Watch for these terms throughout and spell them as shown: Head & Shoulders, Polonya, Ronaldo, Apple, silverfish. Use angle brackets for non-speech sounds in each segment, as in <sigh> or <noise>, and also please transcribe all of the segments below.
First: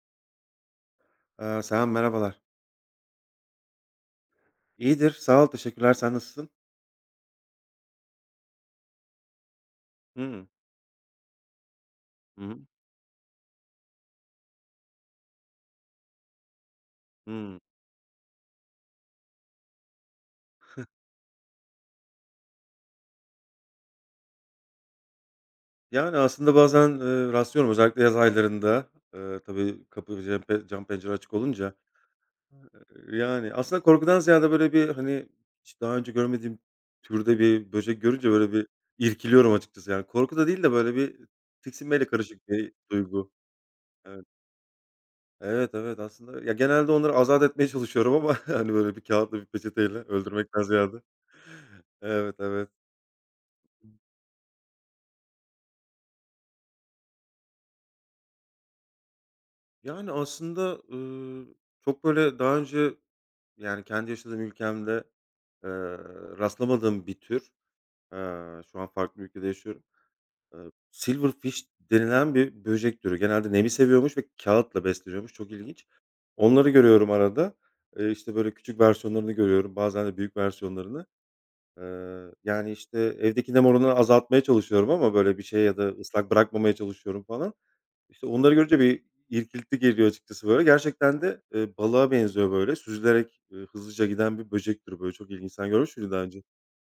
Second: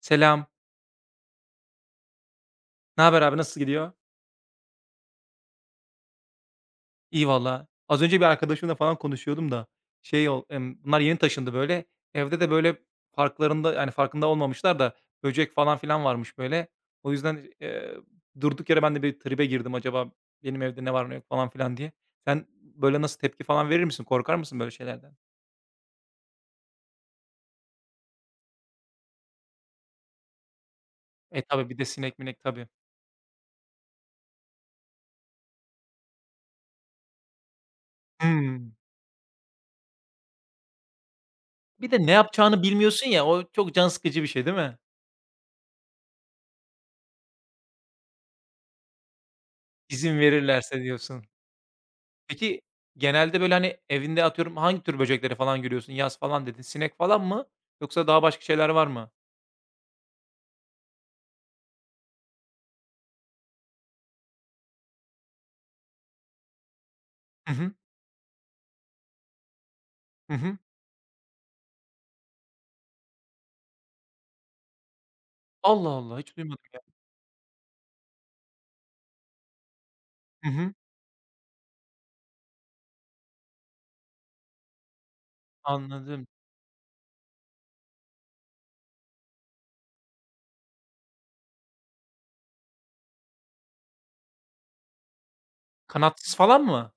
Selam. Selam, merhabalar. Ne haber abi, nasıl gidiyor? İyidir, sağ ol, teşekkürler. Sen nasılsın? İyi valla. Az önce bir arkadaşımla falan konuşuyordum da şey ol Hımm. Bunlar yeni taşındı böyle. Evde Hı de hı. böyle yani, farkında olmamışlar da böcek falan filan varmış böyle. O yüzden, Hımm. Durduk yere ben de bir tribe girdim. Acaba benim evde ne var ne yok falan filan diye. Sen böyle nasıl tepki falan verir misin? Korkar mısın böyle şeylerden? Yani, aslında bazen, rastlıyorum özellikle yaz aylarında. Tabii kapı ve cam pe cam pencere açık E, tabi olunca. bir de sinek minek tabi. Yani, aslında korkudan ziyade böyle bir, hani, hiç daha önce görmediğim türde bir böcek görünce böyle bir Hımm. irkiliyorum açıkçası. Yani, korku da değil de böyle bir Bir tiksinmeyle de ne karışık yapacağını bir bilmiyorsun ya, duygu. o çok can sıkıcı Evet. bir şey değil mi? Evet, evet, aslında ya, genelde onları azat etmeye çalışıyorum ama, <laughs> hani, böyle bir kâğıtla, bir peçeteyle İzin öldürmekten verirlerse ziyade. diyorsun. Evet, Peki, evet. genelde, böyle, hani, evinde atıyorum hangi tür böcekleri falan görüyorsun? "Yaz" falan dedin. Sinek falan mı yoksa daha başka şeyler var mı? Yani, aslında, çok, böyle, daha önce, yani, kendi yaşadığım ülkemde, eee, rastlamadığım bir tür. Hı hı. Şu an farklı bir ülkede yaşıyorum. Hı hı. Eee, Silverfish denilen bir böcek türü. Genelde nemi seviyormuş ve kağıtla besleniyormuş. Çok ilginç. Allah Allah, hiç duymadım Onları ya. görüyorum arada. İşte, böyle, küçük versiyonlarını görüyorum. Bazen de büyük Hı hı. versiyonlarını. Yani, işte, evdeki nem oranını azaltmaya çalışıyorum ama, böyle, bir şey ya da Anladım. ıslak bırakmamaya çalışıyorum falan. İşte, onları görünce bir irkilti geliyor açıkçası böyle. Gerçekten de, balığa benziyor böyle. Süzülerek, hızlıca giden bir böcek türü böyle. Çok ilginç. Sen görmüş müydün daha Kanatsız önce? falan mı?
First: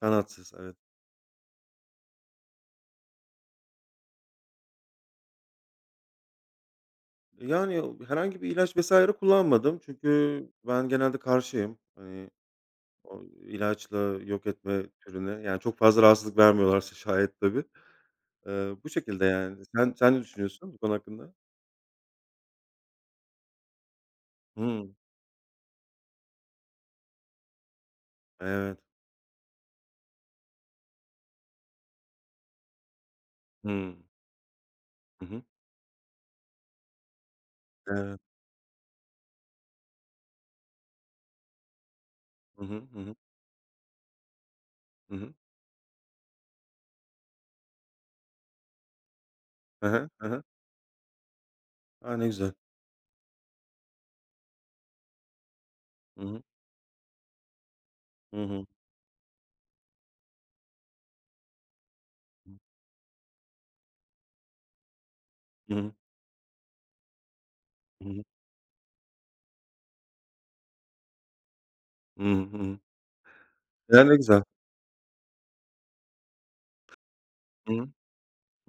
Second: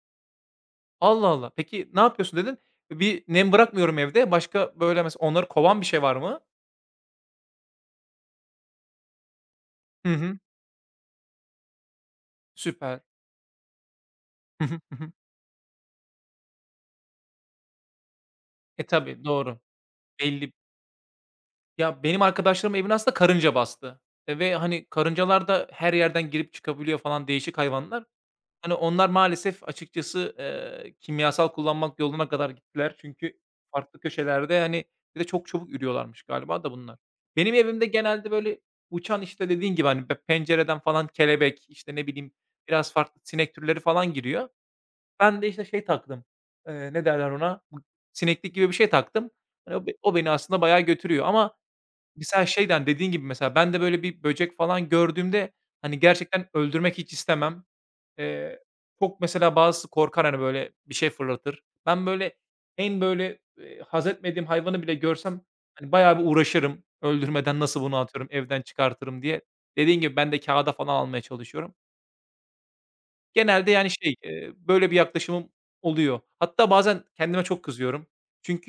Kanatsız, evet. Allah Allah. Peki, ne yapıyorsun dedin? Bir nem bırakmıyorum evde. Başka, böyle, mesela onları kovan bir şey var mı? E, yani, o herhangi bir ilaç vs. kullanmadım. Hı hı. Çünkü ben genelde karşıyım. Hani, Süper. o ilaçla yok Hı hı. etme Hı hı. türüne. Yani, çok fazla rahatsızlık vermiyorlarsa <laughs> şayet tabii. E, Bu şekilde tabii, yani. doğru. Sen ne Belli. düşünüyorsun bu konu hakkında? Ya, benim arkadaşlarım evini aslında karınca bastı, ve, hani, Hımm. karıncalar da her yerden girip çıkabiliyor falan değişik hayvanlar. Hani, Evet. onlar maalesef açıkçası, kimyasal kullanmak yoluna kadar gittiler. Çünkü farklı Hımm. köşelerde, hani, bir Hı de hı. çok çabuk ürüyorlarmış galiba da bunlar. Benim evimde Evet. genelde böyle uçan, işte, dediğin gibi, hani, pencereden falan kelebek, işte, ne bileyim, Hı hı. biraz Hı hı. farklı sinek türleri falan giriyor. Hı hı. Ben de, işte, şey taktım, ne derler ona? Bu sineklik gibi bir şey taktım. Hani, Hı hı. o Hı beni hı. aslında bayağı götürüyor ama A, ne mesela güzel. şeyden, dediğin gibi mesela ben de böyle bir böcek falan gördüğümde, hani, Hı hı. gerçekten öldürmek hiç istemem. Hı Eee, hı. Çok mesela bazısı korkar, hani, böyle, bir şey fırlatır. Ben, böyle, Hı en, böyle, haz etmediğim hayvanı bile görsem, hani, hı. bayağı bir uğraşırım. Öldürmeden nasıl bunu Hı hı. atıyorum, evden çıkartırım diye. Dediğin gibi ben de kâğıda falan almaya çalışıyorum. Hı hı. Genelde, yani, Ya, şey, ne güzel. Böyle bir yaklaşımım oluyor. Hatta bazen kendime çok Hı hı. kızıyorum.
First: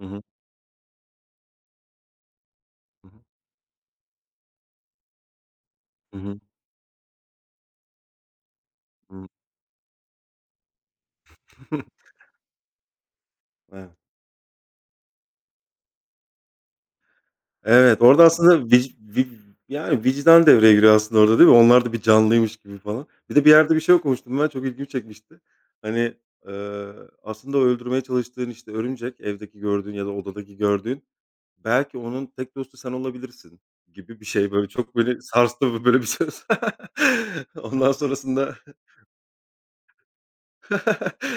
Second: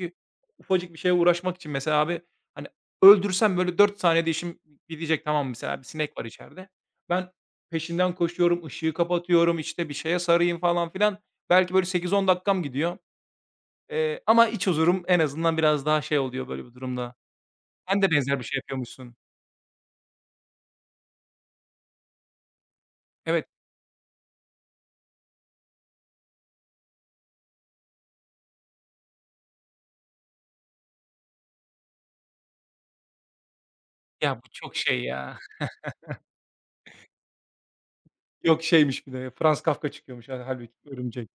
Hı hı. ufacık bir şeye uğraşmak için mesela abi, hani, Hı hı. öldürsem böyle 4 saniyede işim bitecek, tamam mı? Mesela bir Hı sinek var hı. içeride. Ben peşinden koşuyorum, ışığı Hı. kapatıyorum, işte, bir şeye sarayım falan filan. Belki böyle <laughs> 8-10 dakikam gidiyor, Evet. Ama iç huzurum en azından biraz daha şey oluyor böyle bir durumda. Evet, Sen de orada benzer bir şey aslında vic yapıyormuşsun. vi yani, vicdan devreye giriyor aslında orada değil mi? Onlar da bir canlıymış gibi falan. Bir de Evet. bir yerde bir şey okumuştum ben, çok ilgimi çekmişti. Hani, eee, aslında o öldürmeye çalıştığın, işte, örümcek, evdeki gördüğün ya da odadaki gördüğün, belki onun tek dostu sen olabilirsin gibi bir Ya, bu şey. Böyle çok çok şey beni ya. <laughs> sarstı bu böyle bir söz. <laughs> Ondan sonrasında Yok, şeymiş bir de, Franz Kafka çıkıyormuş hâlbuki, <laughs> örümcek.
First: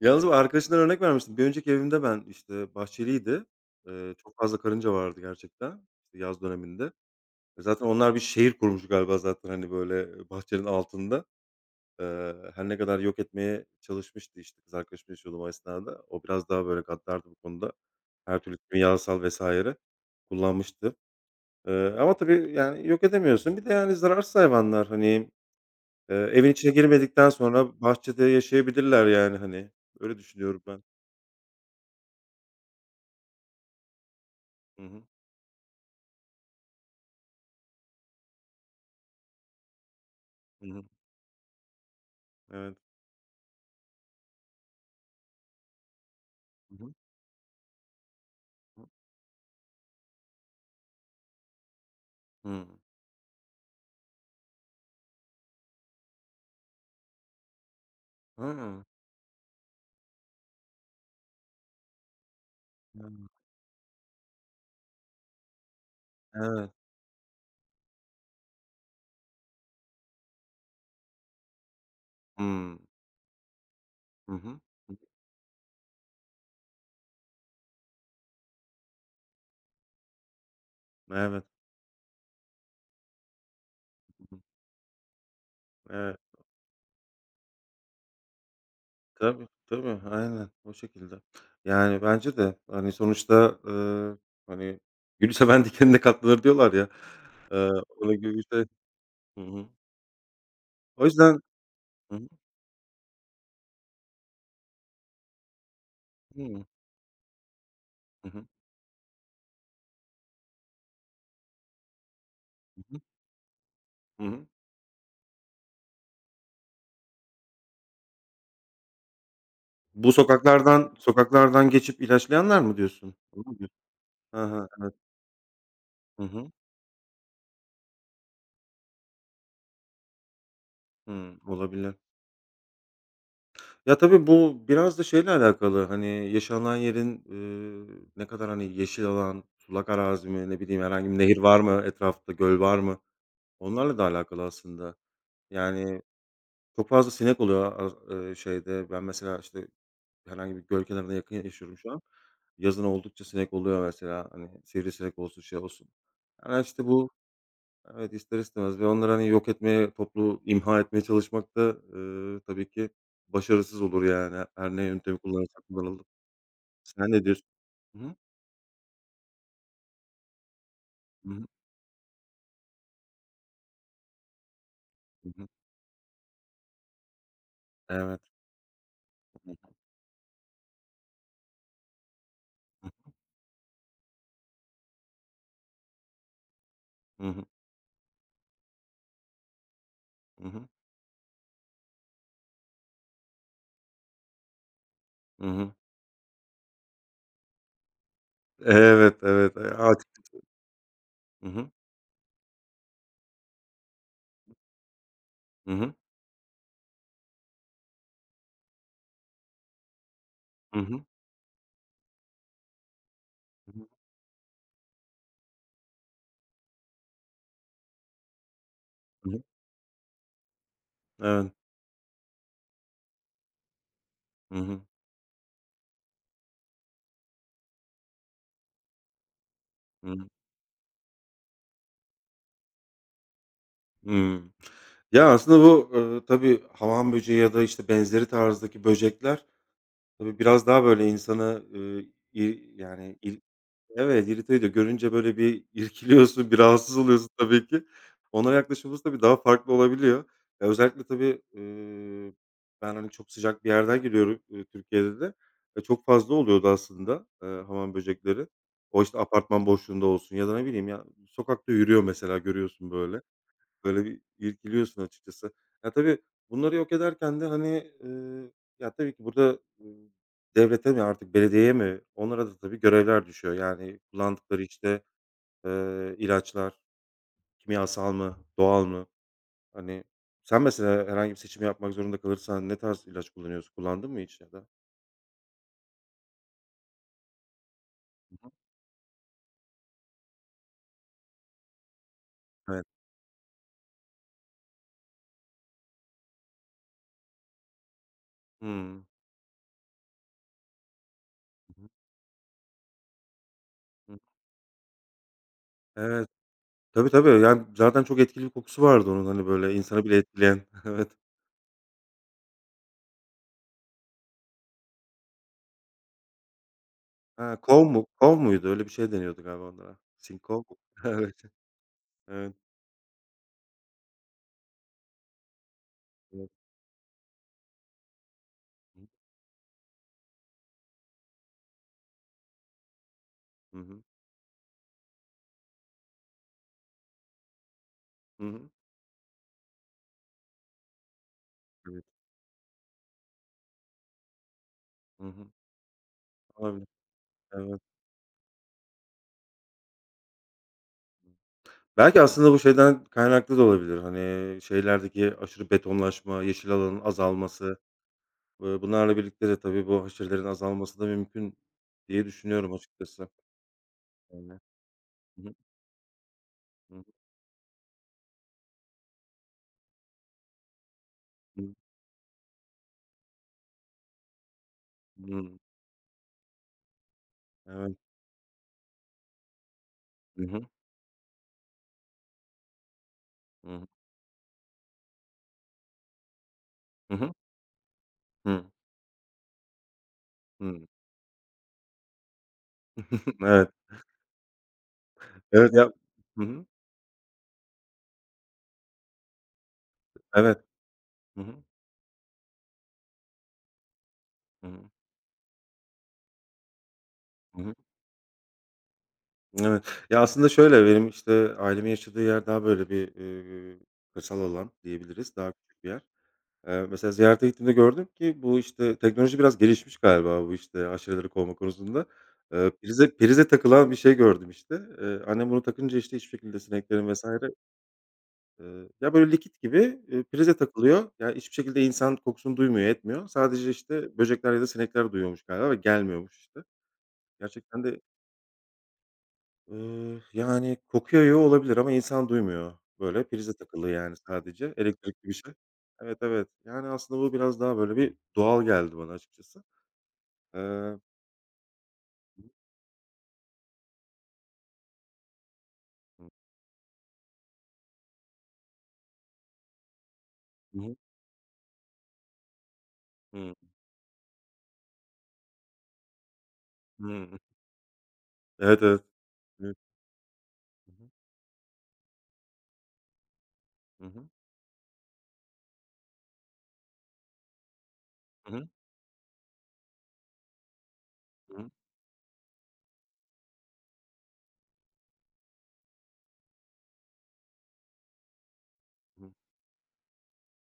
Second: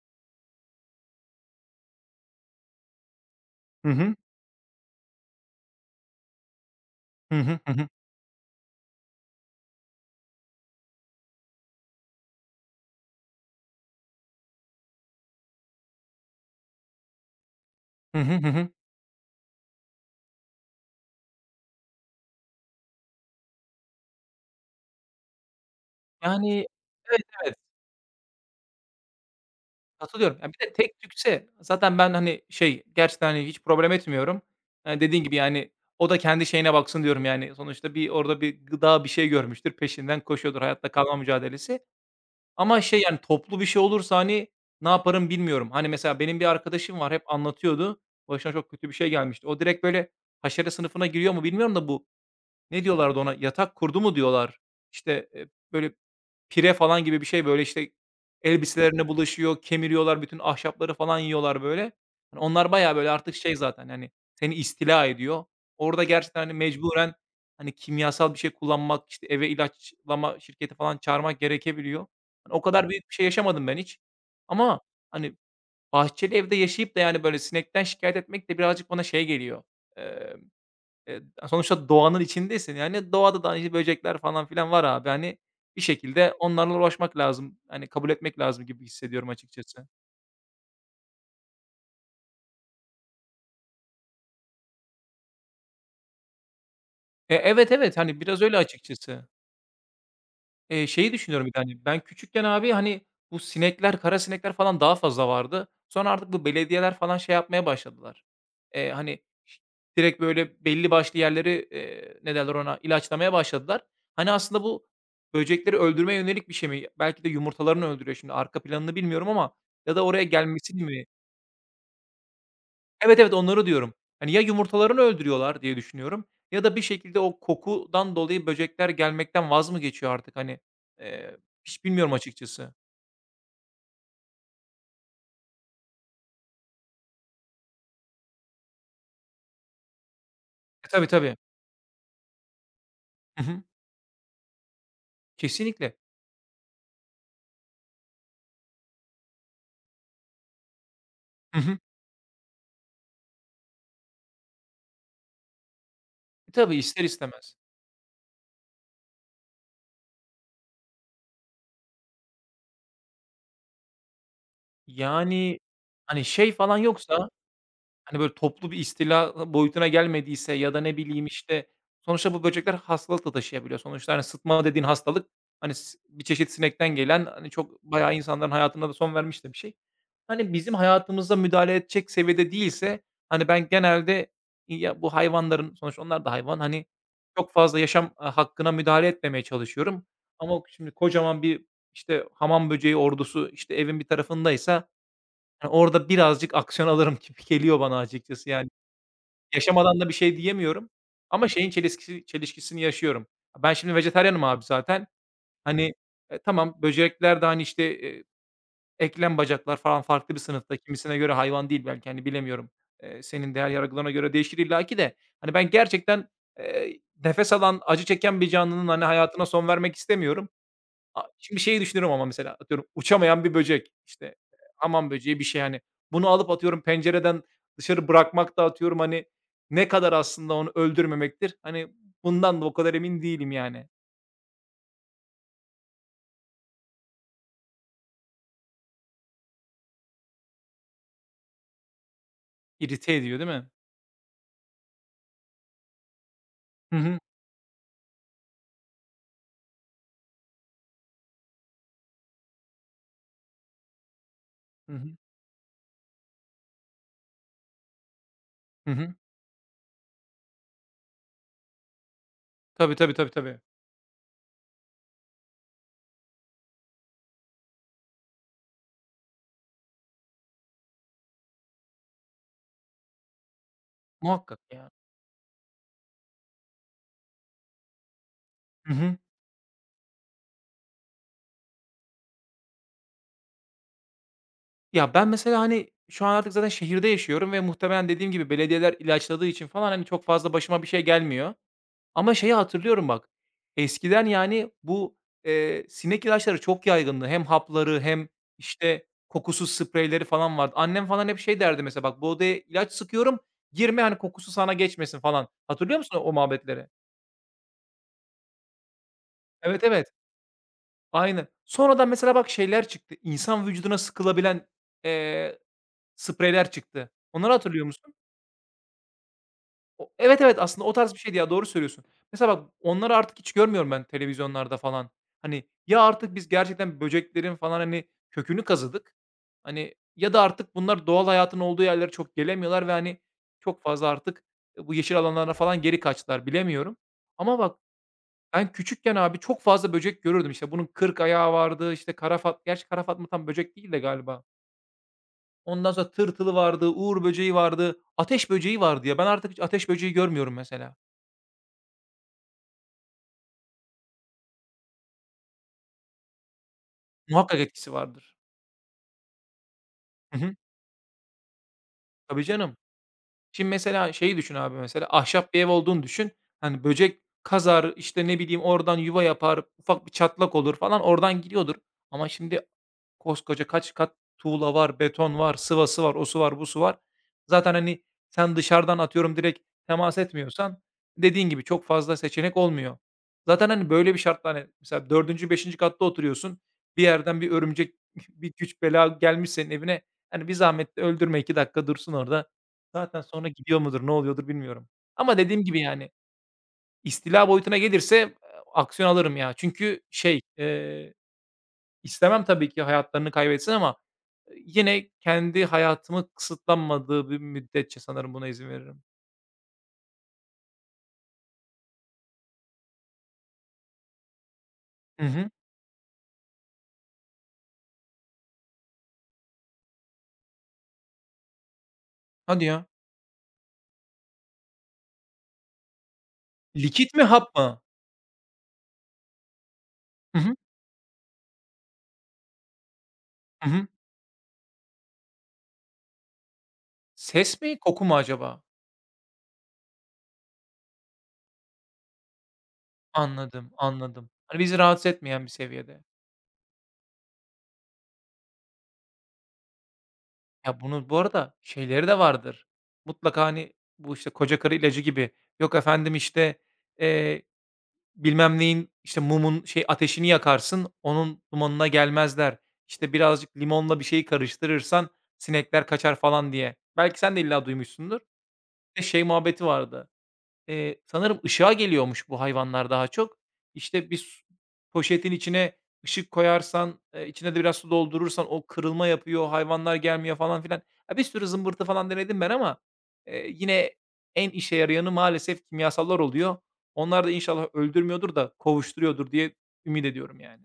yalnız bu arkadaşından örnek vermiştin. Bir önceki evimde ben, işte, bahçeliydi. Hı hı. Çok fazla karınca vardı gerçekten, işte, yaz döneminde. Hı hı. E, Hı zaten hı. onlar bir şehir kurmuş galiba zaten, hani, böyle, bahçenin altında. Her ne kadar yok etmeye çalışmıştı, işte, kız arkadaşımla yaşıyordum o esnada. O biraz daha, böyle, gaddardı bu konuda. Hı hı. Her Hı türlü hı. kimyasal vesaire kullanmıştı. Ama tabii, yani, yok edemiyorsun. Bir de, yani, zararsız hayvanlar. Hani evin Yani, içine evet, girmedikten evet, sonra bahçede yaşayabilirler yani, hani. Öyle katılıyorum. Ya, düşünüyorum bir de ben. tek tükse zaten ben, hani, şey, gerçekten, hani, hiç problem etmiyorum. Hı hı. Dediğin gibi, yani, o da kendi şeyine baksın diyorum, yani. Sonuçta bir orada bir gıda, bir şey görmüştür, peşinden koşuyordur, Hı hı. hayatta kalma mücadelesi. Evet. Ama şey, yani, toplu bir şey olursa, hani, ne yaparım bilmiyorum. Hani, mesela benim bir Hı hı. arkadaşım var, hep anlatıyordu. Başına çok Hı. kötü bir şey gelmişti. O direkt, böyle, haşere sınıfına giriyor mu bilmiyorum da bu Hıı. ne diyorlardı ona? Yatak kurdu mu diyorlar? İşte, böyle pire falan gibi bir şey, böyle, işte, Hıı. elbiselerine bulaşıyor, kemiriyorlar, bütün ahşapları falan yiyorlar, böyle. Hani, onlar bayağı, böyle, artık şey zaten, hani, seni istila ediyor. Orada gerçekten, hani, Evet. mecburen, hani, kimyasal bir şey kullanmak, işte, eve ilaçlama şirketi falan çağırmak gerekebiliyor. Hani, o Hımm. kadar büyük bir şey yaşamadım ben hiç Hı hı. ama, Hı hı. hani, bahçeli evde yaşayıp da, yani, böyle, sinekten şikayet etmek de birazcık bana şey geliyor. Eee, Evet. Sonuçta doğanın içindesin. Yani, doğada da, hani, böcekler Hı hı. falan filan var abi. Hani, bir Evet. şekilde onlarla uğraşmak lazım. Hani, kabul etmek lazım gibi hissediyorum Tabii, açıkçası. tabii. Aynen o şekilde. Yani, bence de, hani, sonuçta, hani, "Gülü seven dikenine katlanır." diyorlar ya. E, Eee, evet, evet. Ona Hani, göre biraz işte. öyle açıkçası. Hı hı. O Şeyi yüzden. düşünüyorum bir de, hani, ben Hı hı. küçükken abi, hani, bu sinekler, kara sinekler falan daha fazla vardı. Sonra artık bu Hıı. belediyeler falan şey yapmaya başladılar. Hı hı. Hani, ş direkt böyle belli başlı yerleri, ne derler ona, Hı hı. ilaçlamaya başladılar. Hı Hani, hı. aslında bu böcekleri öldürmeye yönelik bir şey mi? Belki de yumurtalarını öldürüyor, şimdi arka planını bilmiyorum ama, ya da Bu oraya gelmesini sokaklardan mi? sokaklardan geçip ilaçlayanlar mı diyorsun? Evet, evet, Onu mu onları diyorsun? diyorum. Hani, He ya he, evet. yumurtalarını öldürüyorlar diye Hı düşünüyorum hı. ya da bir şekilde o kokudan dolayı böcekler gelmekten vaz mı geçiyor artık, hani, eee, Hımm, hiç olabilir. bilmiyorum açıkçası. Ya, tabii bu biraz da şeyle alakalı, hani, yaşanan yerin, ne kadar, hani, yeşil alan, sulak arazi mi, ne bileyim, E, tabii, herhangi bir nehir tabii. var mı etrafta, göl var mı? Hı hı. Onlarla da alakalı aslında. Kesinlikle. Yani, çok fazla sinek oluyor az şeyde. Ben mesela, işte, herhangi bir göl kenarına yakın Hı yaşıyorum hı. şu an. Yazın oldukça sinek oluyor mesela, hani, sivrisinek olsun, şey olsun. E, Ama, tabii, işte, ister bu istemez. evet, ister istemez ve onları, hani, yok etmeye, toplu imha etmeye çalışmak da, tabii ki başarısız olur yani her ne yöntemi Yani, kullanırsak kullanalım. hani, şey falan Sen ne yoksa. diyorsun? Hı hı. Hani, böyle, toplu bir istila boyutuna gelmediyse ya da ne bileyim, Hı hı. işte, sonuçta bu böcekler hastalık da taşıyabiliyor. Sonuçta, hani, sıtma dediğin hastalık, Hı hı. hani, bir çeşit sinekten gelen, hani, çok bayağı Evet. insanların hayatına da son vermiş Hı de hı. bir şey. Hani, bizim hayatımıza müdahale edecek seviyede değilse, hani, ben genelde ya, bu hayvanların sonuçta onlar da hayvan, hani, Hı hı. çok fazla yaşam, hakkına müdahale etmemeye çalışıyorum. Hı Ama hı. şimdi kocaman bir, işte, hamam böceği ordusu, işte, evin bir tarafındaysa, hani, Hı orada birazcık aksiyon alırım gibi geliyor bana açıkçası yani. evet, evet. Yaşamadan da bir şey diyemiyorum ama hı şeyin hı. Çelişkisini yaşıyorum. Ben şimdi vejetaryenim abi zaten. Hı Hani, hı. e, tamam böcekler de, hani, işte, eklem bacaklar falan farklı bir sınıfta. Hı hı. Kimisine göre hayvan değil belki, hani, bilemiyorum. Senin değer Hı hı. yargılarına göre değişir illaki de. Hani, ben gerçekten, eee, nefes alan, acı çeken bir canlının, hani, Hı hı. hayatına son vermek istemiyorum. A, Evet. şimdi şeyi düşünüyorum ama mesela atıyorum uçamayan bir böcek, işte, Hı hı. hamam böceği bir şey, hani, bunu alıp atıyorum pencereden dışarı bırakmak da atıyorum, hani, ne Hı kadar hı. aslında onu öldürmemektir. Hani, bundan da o kadar emin değilim yani. Hımm. Ya, aslında bu, tabii hamam böceği ya da, işte, benzeri tarzdaki böcekler, tabii biraz daha, böyle, insanı, i İrite yani, ediyor il değil mi? evet, irite ediyor. Görünce böyle bir irkiliyorsun, bir Hı rahatsız hı. oluyorsun tabii ki. Onlara yaklaşımımız tabii daha farklı olabiliyor. Ya, özellikle tabii, ben, hani, çok sıcak bir yerden geliyorum, Hı hı. Türkiye'de de. E, çok fazla oluyordu aslında, hamam böcekleri. Hı O, hı. işte, apartman boşluğunda olsun ya da ne bileyim ya, sokakta yürüyor mesela görüyorsun Tabii, tabii, böyle. tabii, tabii. Böyle bir irkiliyorsun açıkçası. Ya, tabii bunları yok ederken de, hani, ya, tabii ki burada, devlete mi artık belediyeye mi onlara da tabii görevler düşüyor. Yani Muhakkak kullandıkları, ya. işte, ilaçlar kimyasal mı, doğal Hı mı? hı. Hani, sen mesela herhangi bir seçim yapmak zorunda kalırsan ne tarz ilaç kullanıyorsun? Kullandın mı hiç ya da? Ya, ben mesela, hani, şu an artık zaten şehirde yaşıyorum ve muhtemelen dediğim gibi belediyeler ilaçladığı için falan, hani, çok fazla başıma bir şey gelmiyor. Ama şeyi Evet. hatırlıyorum bak, eskiden yani bu, sinek ilaçları çok yaygındı. Hem hapları hem, Hımm. işte, kokusuz spreyleri falan vardı. Annem falan hep şey Hı derdi hı. mesela, "Bak, bu odaya ilaç sıkıyorum, girme, Hı. hani, kokusu sana geçmesin." falan. Hatırlıyor musun Evet. o muhabbetleri? Tabii, tabii. Yani zaten çok etkili bir kokusu vardı onun, hani, böyle Evet, insanı evet. bile etkileyen. <laughs> Evet. Aynen. Sonradan mesela bak şeyler çıktı. İnsan vücuduna sıkılabilen, eee, spreyler çıktı. Ha, Onları kov hatırlıyor mu? musun? Kov muydu? Öyle bir şey deniyordu galiba onlara. Evet, evet, Sinkov mu? aslında o <laughs> tarz bir şeydi Evet. ya, doğru söylüyorsun. Evet. Mesela bak, onları artık hiç görmüyorum ben televizyonlarda falan. Hani, ya artık Evet. biz gerçekten böceklerin falan, hani, kökünü kazıdık, hani, ya da artık bunlar doğal hayatın olduğu yerlere çok gelemiyorlar ve, hani, Hı çok hı. fazla artık, bu yeşil alanlara falan geri kaçtılar, bilemiyorum. Ama bak, Hı hı. ben küçükken abi çok fazla böcek görürdüm. İşte bunun 40 ayağı vardı, Evet. işte kara fat gerçi kara fatma tam böcek değil de galiba. Hı hı. Ondan sonra tırtılı Olabilir. vardı, uğur böceği Evet. vardı, ateş böceği vardı ya. Ben artık hiç ateş böceği görmüyorum mesela. Belki aslında bu şeyden kaynaklı da olabilir. Hani, şehirlerdeki aşırı betonlaşma, yeşil alanın Muhakkak azalması, etkisi vardır. Bunlarla birlikte de tabii bu Hı haşerelerin hı. azalması da mümkün diye Tabii düşünüyorum canım. açıkçası. Şimdi mesela şeyi Yani. düşün abi, mesela Hı hı. ahşap bir ev olduğunu düşün. Hani Hı böcek kazar, işte, ne bileyim, oradan yuva yapar, ufak bir çatlak olur falan, oradan hı. gidiyordur. Ama şimdi koskoca kaç kat tuğla var, beton var, Hı sıvası var, osu var, busu var. Zaten, evet. hani, sen dışarıdan atıyorum direkt temas Hı. etmiyorsan, dediğin gibi çok fazla seçenek olmuyor. Zaten, Hı hı. hani, böyle bir şartla, hani, mesela dördüncü beşinci katta oturuyorsun. Bir Hı hı. yerden bir örümcek, <laughs> bir Hı. güç bela gelmiş senin evine. Hani, bir Hı. zahmet de öldürme, 2 dakika dursun orada. Zaten <laughs> sonra Evet. gidiyor mudur, ne oluyordur bilmiyorum. Ama dediğim Evet gibi, ya. yani, Hı hı. istila boyutuna gelirse, aksiyon alırım ya. Çünkü şey, Evet. Hı hı. İstemem tabii ki hayatlarını kaybetsin ama, Hı hı. yine kendi hayatımı kısıtlanmadığı bir Hı hı. müddetçe sanırım buna izin veririm. Evet. Ya, aslında şöyle, benim, işte, ailemin yaşadığı yer daha böyle bir, kırsal alan Hı diyebiliriz. hı. Daha küçük bir yer. Mesela ziyarete gittiğimde gördüm ki bu, işte, teknoloji biraz gelişmiş galiba bu, işte, aşireleri kovma konusunda. Hadi ya. Prize takılan bir şey gördüm, işte. Annem bunu takınca, işte, hiçbir şekilde sineklerin Likit mi, vesaire hap mı? eee, ya, böyle likit gibi, Hı prize hı. takılıyor. Ya, hiçbir şekilde insan kokusunu duymuyor, etmiyor. Sadece, Hı hı. işte, böcekler ya da sinekler duyuyormuş galiba ve gelmiyormuş, işte. Ses mi, Gerçekten de koku mu acaba? Yani, koku yayıyor olabilir ama insan duymuyor. Böyle prize Anladım, takılı, yani, anladım. Hani, sadece bizi rahatsız elektrikli bir etmeyen bir şey. seviyede. Evet, evet. Yani, aslında bu biraz daha böyle bir doğal geldi bana açıkçası. Ya, Eee bunu bu arada şeyleri de vardır. Mutlaka, hani, bu, işte, koca karı ilacı gibi, yok efendim, Hı hı. işte, bilmem neyin, işte, mumun, şey, ateşini Hı yakarsın, hı. onun dumanına gelmezler. İşte, Hıı. birazcık limonla bir şey karıştırırsan sinekler kaçar falan diye. Belki sen Hıı. de illa duymuşsundur. Evet, evet. Bir de şey muhabbeti Evet. vardı. Hı hı. Sanırım ışığa geliyormuş bu hayvanlar daha çok. Hı İşte, bir hı. su poşetin içine ışık koyarsan, içine de biraz su doldurursan Hı o hı. kırılma yapıyor, hayvanlar gelmiyor falan filan. Ya, bir sürü Hı hı. zımbırtı falan denedim ben ama, yine en işe yarayanı maalesef kimyasallar oluyor. Onlar da inşallah öldürmüyordur da Hı hı. kovuşturuyordur diye ümit ediyorum yani.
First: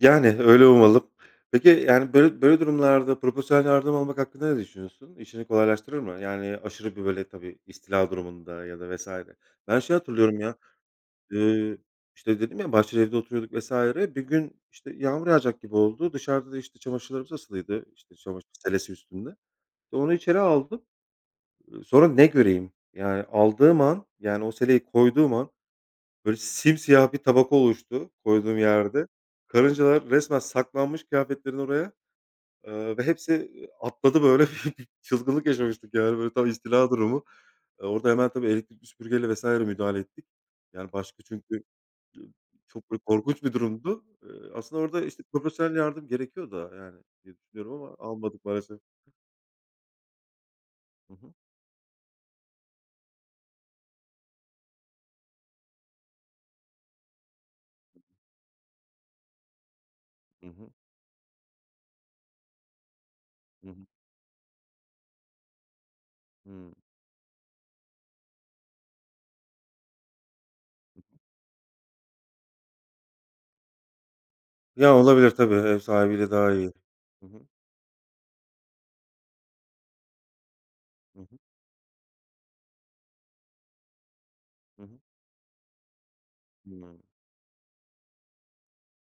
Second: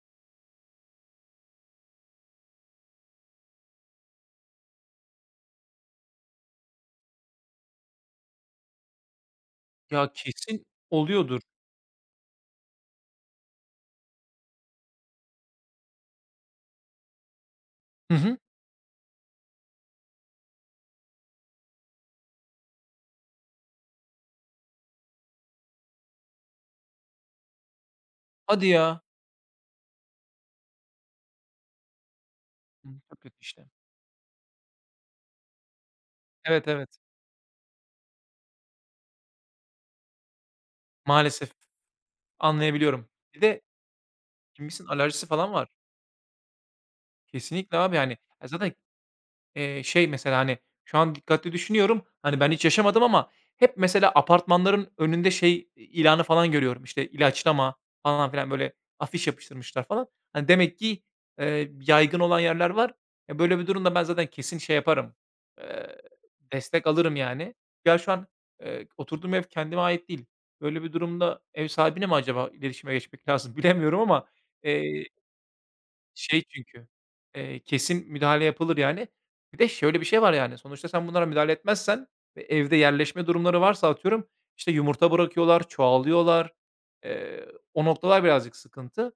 Yani, öyle umalım. Peki, yani, böyle böyle durumlarda profesyonel yardım almak hakkında ne düşünüyorsun? İşini kolaylaştırır mı? Yani, aşırı bir, böyle, tabii istila durumunda ya da vs. Ben şeyi Ya, hatırlıyorum ya kesin oluyordur. Eee, işte, dedim ya, bahçeli evde oturuyorduk vs. Bir gün, işte, yağmur yağacak gibi oldu. Dışarıda da, işte, çamaşırlarımız asılıydı, Hı işte, hı. çamaşır selesi üstünde. İşte, onu içeri aldım. Sonra ne göreyim, yani, aldığım an, yani, o seleyi koyduğum an, böyle, simsiyah bir tabaka oluştu koyduğum Hadi ya! yerde. Karıncalar resmen saklanmış kıyafetlerin oraya, Hı, ve çok hepsi, kötü işte. Atladı, böyle, <laughs> bir çılgınlık yaşamıştık, yani, böyle, tam Evet, evet. istila durumu. Orada hemen tabii elektrikli süpürgeyle vesaire müdahale ettik. Yani, başka Maalesef çünkü çok böyle anlayabiliyorum. Bir korkunç bir de durumdu. Aslında kimisinin orada, işte, alerjisi falan var. profesyonel yardım gerekiyor da yani diye düşünüyorum Kesinlikle ama abi, yani almadık ya, zaten, maalesef. Şey mesela, hani, şu Hı an hı. dikkatli düşünüyorum, hani, ben hiç yaşamadım ama hep mesela apartmanların önünde şey, ilanı falan görüyorum, işte, ilaçlama falan filan, böyle, afiş yapıştırmışlar falan. Hı Hani, hı. demek ki, yaygın olan yerler var. E, böyle bir Hı hı. durumda ben zaten kesin şey yaparım, eee, Hımm. destek alırım yani. Ya, şu an, oturduğum ev kendime ait değil. Böyle bir durumda ev sahibine mi acaba iletişime geçmek <laughs> lazım bilemiyorum ama, Ya, eee olabilir tabii. Ev sahibiyle şey daha iyi. çünkü, Hı hı. Kesin müdahale yapılır yani. Bir de şöyle bir şey var yani, sonuçta sen Hı bunlara hı. müdahale etmezsen ve evde yerleşme durumları varsa atıyorum, işte, Hı hı. yumurta bırakıyorlar, çoğalıyorlar. Hımm. Eee, O noktalar birazcık sıkıntı.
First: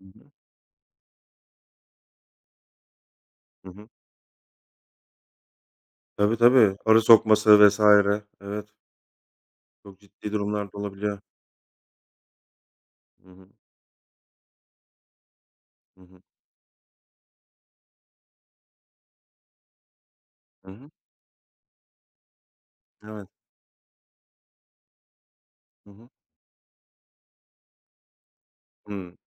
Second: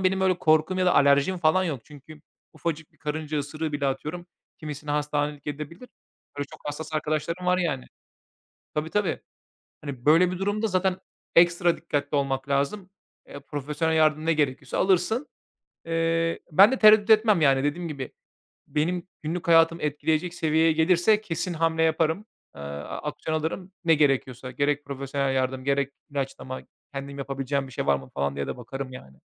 Hı benim hı. öyle korkum ya da alerjim falan yok. Çünkü ufacık bir karınca Hı ısırığı bile hı. atıyorum kimisini hastanelik edebilir. Tabii, Böyle çok tabii. hassas Arı arkadaşlarım var sokması yani. vs. Evet, Tabii, tabii. çok Hani, böyle ciddi bir durumda durumlar da zaten olabiliyor. ekstra dikkatli olmak lazım. Hı hı. Profesyonel yardım ne gerekiyorsa alırsın. Hı hı. Ben de tereddüt etmem yani dediğim gibi. Benim günlük hayatımı etkileyecek Hı seviyeye hı. gelirse kesin hamle yaparım. A Evet. Aksiyon alırım. Ne gerekiyorsa gerek profesyonel yardım Hı gerek hı. ilaçlama, kendim yapabileceğim bir şey var mı falan diye de bakarım yani. Hımm.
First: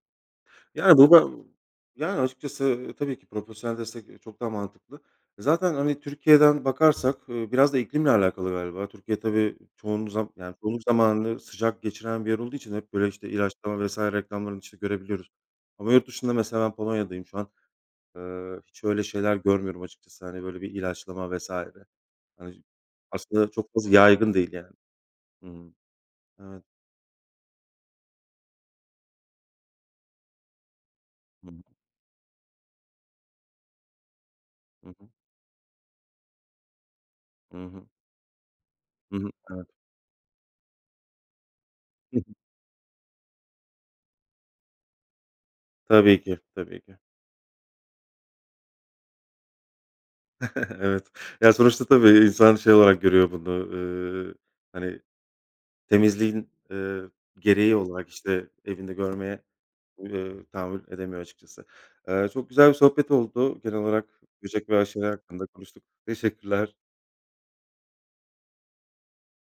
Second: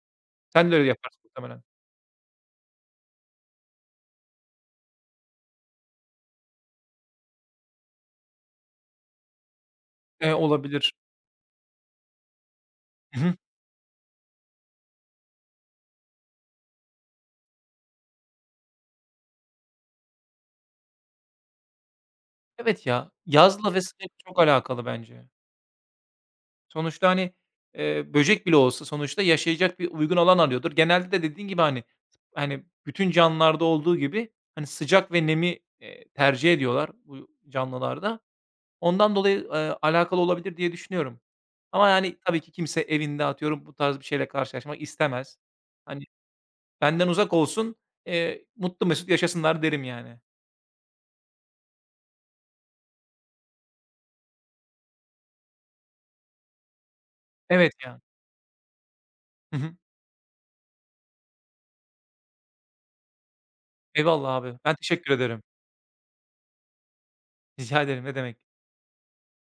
Sen de öyle Yani, bu yaparsın ba muhtemelen. yani, açıkçası tabii ki profesyonel destek, çok daha mantıklı. Zaten, hani, Türkiye'den bakarsak, biraz da iklimle alakalı galiba. Türkiye tabii çoğunluğu yani, çoğunluk Olabilir. zamanını sıcak geçiren bir yer olduğu için hep böyle, Hı işte, hı. ilaçlama vesaire reklamlarını, işte, görebiliyoruz. Ama yurt dışında mesela ben Polonya'dayım şu an. Hiç öyle şeyler görmüyorum açıkçası. Hani, böyle bir ilaçlama vesaire. Hani, Evet ya, aslında çok yazla ve fazla sıcak yaygın çok değil yani. alakalı bence. Hı hı. Evet. Sonuçta, hani, böcek bile olsa sonuçta yaşayacak bir uygun alan arıyordur. Genelde de dediğin Hı gibi, hı. hani, bütün canlılarda olduğu gibi, hani, Hı hı. sıcak ve nemi, tercih ediyorlar bu Hı hı. canlılarda. Ondan dolayı, Evet. Alakalı olabilir diye düşünüyorum. Ama, yani, tabii <laughs> ki kimse evinde, atıyorum, bu tarz bir şeyle karşılaşmak istemez. Hani, Tabii ki, tabii ki. benden uzak olsun, mutlu mesut yaşasınlar derim, yani. <laughs> Evet. Ya, sonuçta tabii insan şey olarak görüyor bunu, eee, hani, temizliğin, Evet gereği ya. olarak, işte, evinde görmeye, Hı hı. Tahammül edemiyor açıkçası. Çok güzel bir sohbet oldu. Genel olarak Eyvallah abi. böcek Ben ve aşure teşekkür ederim. hakkında konuştuk. Teşekkürler. Rica ederim, ne demek.